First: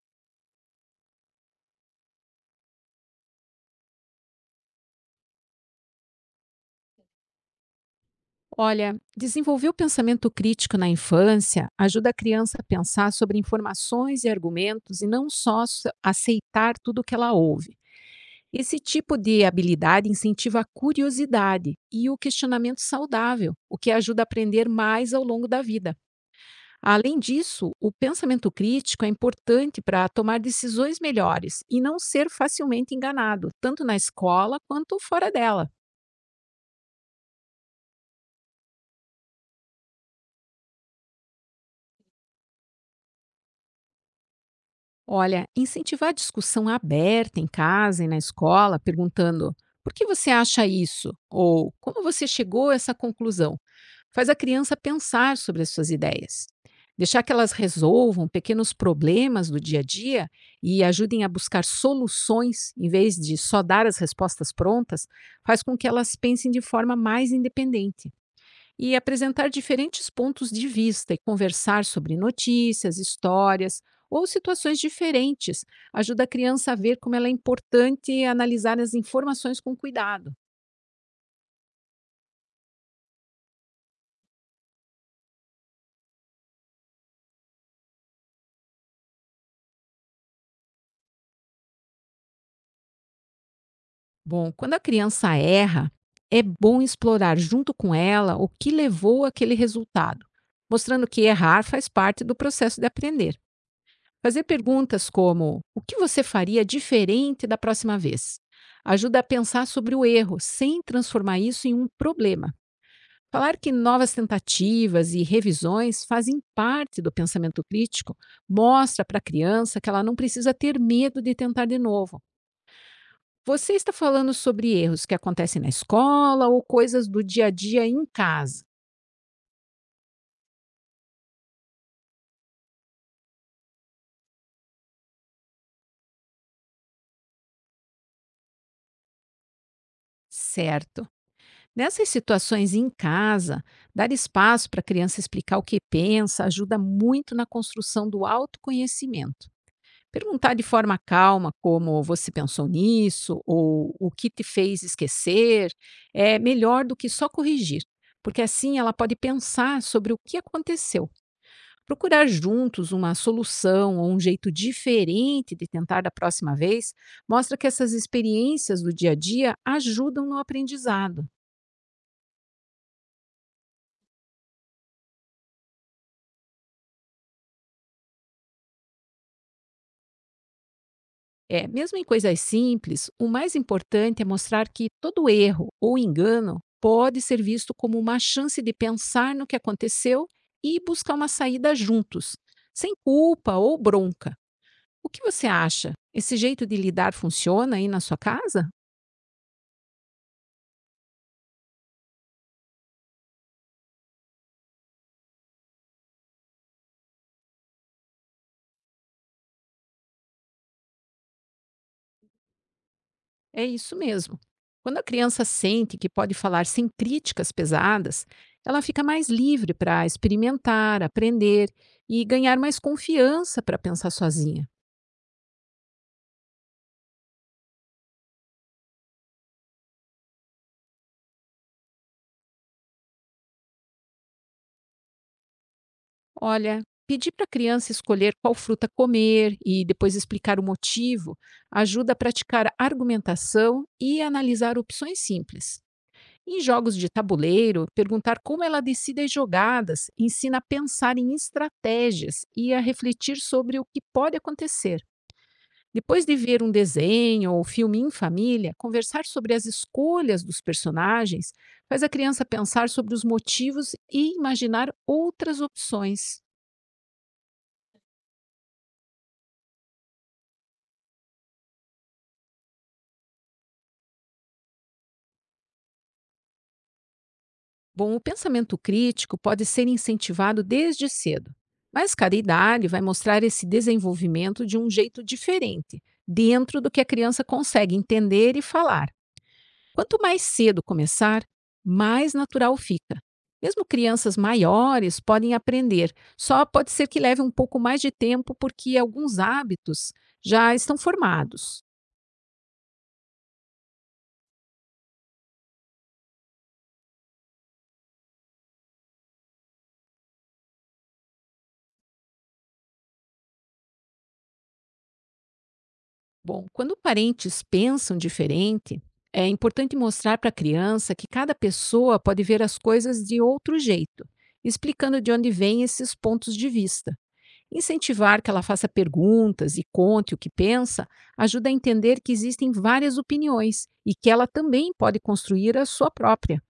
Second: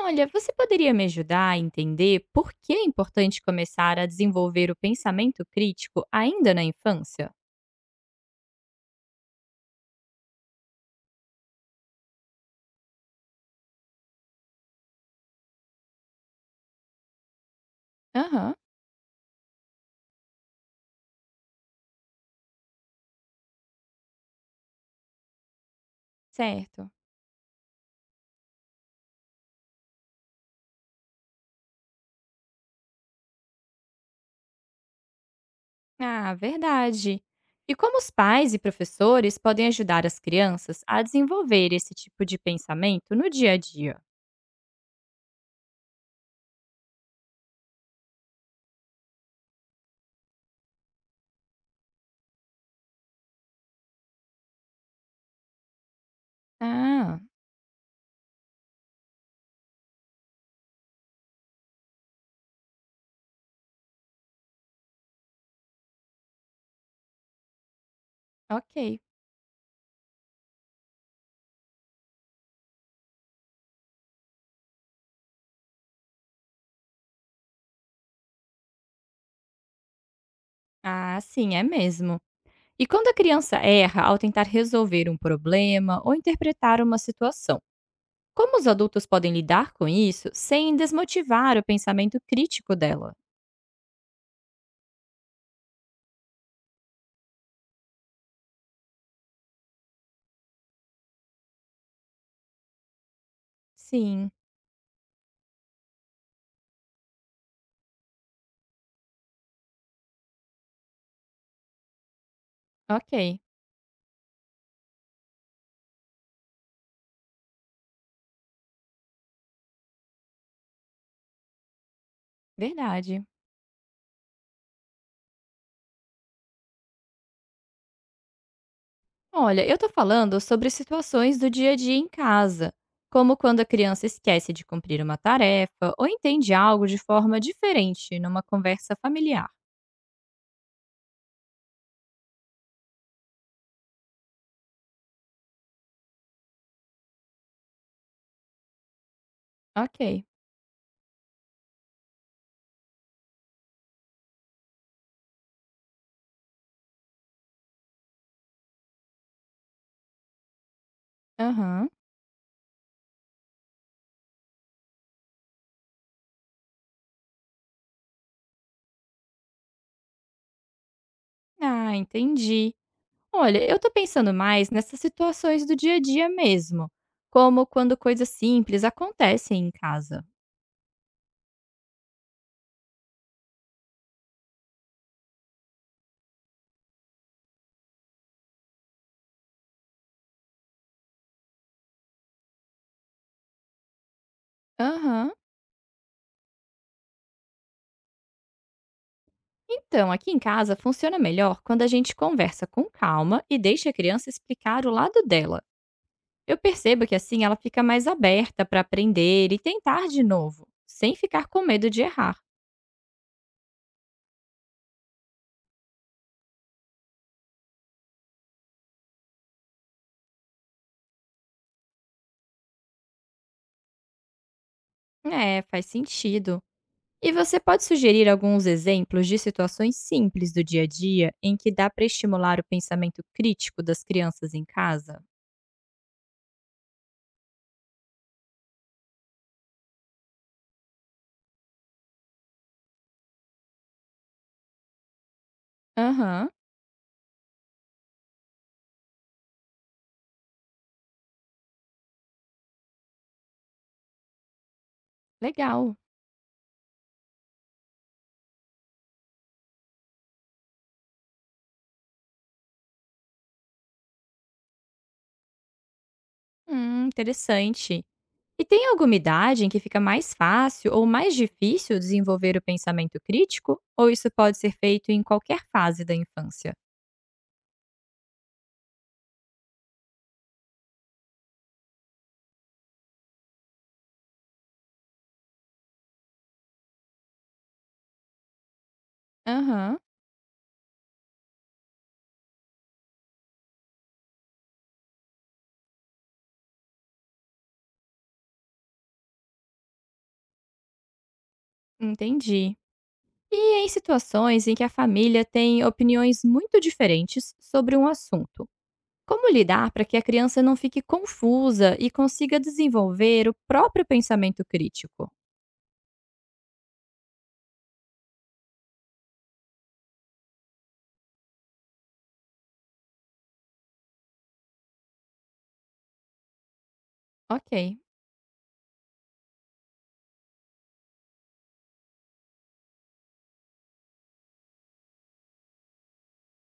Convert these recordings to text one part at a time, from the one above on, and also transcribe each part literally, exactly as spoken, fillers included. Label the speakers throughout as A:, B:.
A: Olha, você poderia me ajudar a entender por que é importante começar a desenvolver o pensamento crítico ainda na infância?
B: Olha, desenvolver o pensamento crítico na infância ajuda a criança a pensar sobre informações e argumentos e não só s- aceitar tudo o que ela ouve.
A: Aham,
B: Esse tipo de habilidade incentiva a curiosidade e o questionamento saudável, o que ajuda a aprender mais ao longo da vida.
A: certo.
B: Além disso, o pensamento crítico é importante para tomar decisões melhores e não ser facilmente enganado, tanto na escola quanto fora dela.
A: Ah, verdade. E como os pais e professores podem ajudar as crianças a desenvolver esse tipo de pensamento no dia a dia?
B: Olha, incentivar a discussão aberta em casa e na escola, perguntando por que você acha isso? Ou como você chegou a essa conclusão? Faz a criança pensar sobre as suas ideias.
A: Ah,
B: Deixar que elas resolvam pequenos problemas do dia a dia e ajudem a buscar soluções, em vez de só dar as respostas prontas, faz com que elas pensem de forma mais independente e
A: ok.
B: apresentar diferentes pontos de vista e conversar sobre notícias, histórias ou situações diferentes ajuda a criança a ver como ela é importante analisar as informações com cuidado.
A: Ah, sim, é mesmo. E quando a criança erra ao tentar resolver um problema ou interpretar uma situação? Como os adultos podem lidar com isso sem desmotivar o pensamento crítico dela?
B: Bom, quando a criança erra, é bom explorar junto com ela o que levou àquele resultado, mostrando que errar faz parte do processo de aprender.
A: Sim,
B: Fazer perguntas como: o que você faria diferente da próxima vez? Ajuda a pensar sobre o erro, sem transformar isso em um problema.
A: ok,
B: Falar que novas tentativas e revisões fazem parte do pensamento crítico mostra para a criança que ela não precisa ter medo de tentar de novo.
A: verdade.
B: Você está falando sobre erros que acontecem na escola ou coisas do dia a dia em casa,
A: Olha, eu tô falando sobre situações do dia a dia em casa, como quando a criança esquece de cumprir uma tarefa ou entende algo de forma diferente numa conversa familiar.
B: certo? Nessas situações em casa, dar espaço para a criança explicar o que pensa ajuda muito na construção do autoconhecimento.
A: Ok.
B: Perguntar de forma calma como você pensou nisso ou o que te fez esquecer é melhor do que só corrigir, porque assim ela pode pensar sobre o que aconteceu.
A: Aham.
B: Procurar juntos uma solução ou um jeito diferente de tentar da próxima vez mostra que essas experiências do dia a dia ajudam no aprendizado.
A: Ah, entendi. Olha, eu tô pensando mais nessas situações do dia a dia mesmo, como quando coisas simples acontecem em casa.
B: É, mesmo em coisas simples, o mais importante é mostrar que todo erro ou engano pode ser visto como uma chance de pensar no que aconteceu e buscar uma saída juntos, sem culpa ou bronca. O que
A: Aham.
B: você acha? Esse jeito de lidar funciona aí na sua casa?
A: Então, aqui em casa funciona melhor quando a gente conversa com calma e deixa a criança explicar o lado dela. Eu percebo que assim ela fica mais aberta para aprender e tentar de novo, sem ficar com medo de errar.
B: É isso mesmo. Quando a criança sente que pode falar sem críticas pesadas, ela fica mais livre para experimentar, aprender e ganhar mais confiança para pensar sozinha.
A: É, faz sentido. E você pode sugerir alguns exemplos de situações simples do dia a dia em que dá para estimular o pensamento crítico das crianças em casa?
B: Olha, pedir para a criança escolher qual fruta comer e depois explicar o motivo ajuda a praticar argumentação e analisar opções simples.
A: Aham,
B: Em jogos de tabuleiro, perguntar como ela decide as jogadas ensina a pensar em estratégias e a refletir sobre o que pode acontecer.
A: legal.
B: Depois de ver um desenho ou filme em família, conversar sobre as escolhas dos personagens faz a criança pensar sobre os motivos e imaginar outras opções.
A: Hum, interessante. E tem alguma idade em que fica mais fácil ou mais difícil desenvolver o pensamento crítico? Ou isso pode ser feito em qualquer fase da infância?
B: Bom, o pensamento crítico pode ser incentivado desde cedo, mas cada idade vai mostrar esse desenvolvimento de um jeito diferente, dentro do que a criança consegue entender e falar.
A: Aham,
B: Quanto mais cedo começar, mais natural fica. Mesmo crianças maiores podem aprender, só pode ser que leve um pouco mais de tempo porque alguns hábitos já estão formados.
A: entendi. E em situações em que a família tem opiniões muito diferentes sobre um assunto? Como lidar para que a criança não fique confusa e consiga desenvolver o próprio pensamento crítico?
B: Bom, quando parentes pensam diferente, é importante mostrar para a criança que cada pessoa pode ver as coisas de outro jeito, explicando de onde vêm esses pontos de vista.
A: Ok,
B: Incentivar que ela faça perguntas e conte o que pensa ajuda a entender que existem várias opiniões e que ela também pode construir a sua própria.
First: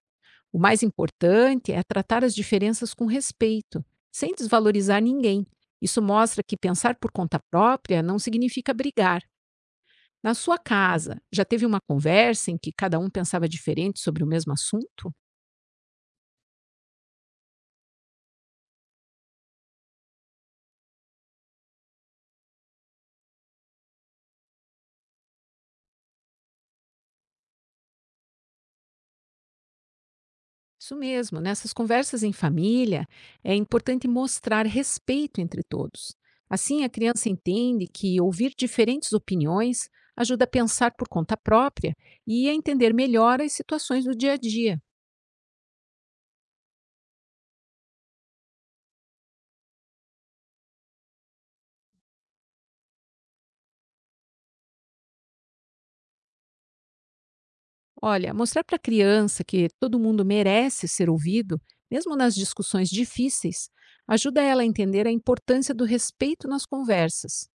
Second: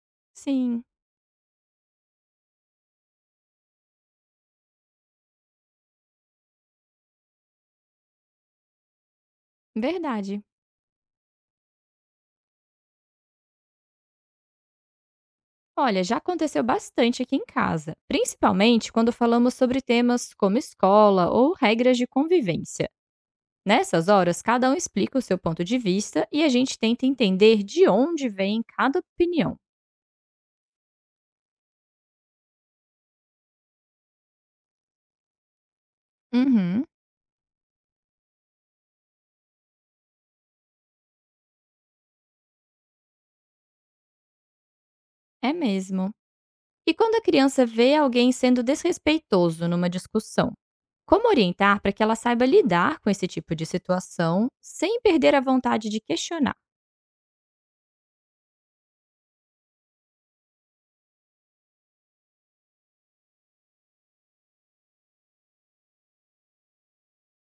B: O mais
A: sim,
B: importante é tratar as diferenças com respeito, sem desvalorizar ninguém. Isso mostra que pensar por conta própria não significa brigar. Na
A: verdade.
B: sua casa, já teve uma conversa em que cada um pensava diferente sobre o mesmo assunto?
A: Olha, já aconteceu bastante aqui em casa, principalmente quando falamos sobre temas como escola ou regras de convivência. Nessas horas, cada um explica o seu ponto de vista e a gente tenta entender de onde vem cada opinião.
B: Isso mesmo, nessas conversas em família, é importante mostrar respeito entre todos. Assim,
A: Uhum.
B: a criança entende que ouvir diferentes opiniões ajuda a pensar por conta própria e a entender melhor as situações do dia a dia.
A: É mesmo. E quando a criança vê alguém sendo desrespeitoso numa discussão, como orientar para que ela saiba lidar com esse tipo de situação sem perder a vontade de questionar?
B: Olha, mostrar para a criança que todo mundo merece ser ouvido, mesmo nas discussões difíceis, ajuda ela a entender a importância do respeito nas conversas.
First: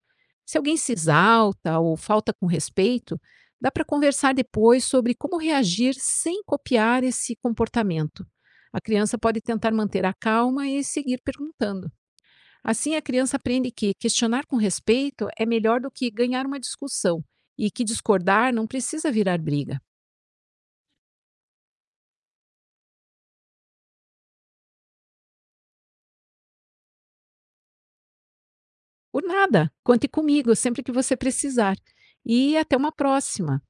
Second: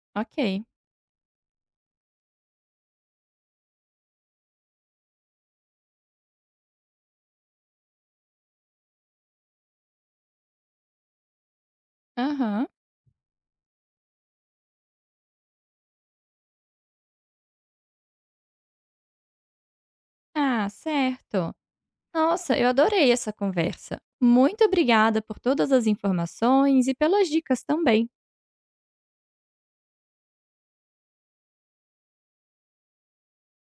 B: Se
A: Ok.
B: alguém se exalta ou falta com respeito, dá para conversar depois sobre como reagir sem copiar esse comportamento. A criança pode tentar manter a calma e seguir perguntando.
A: Aham.
B: Assim, a criança aprende que questionar com respeito é melhor do que ganhar uma discussão e que discordar não precisa virar briga.
A: Ah, certo. Nossa, eu adorei essa conversa. Muito obrigada por todas as informações e pelas dicas também.
B: Por nada, conte comigo sempre que você precisar. E até uma próxima.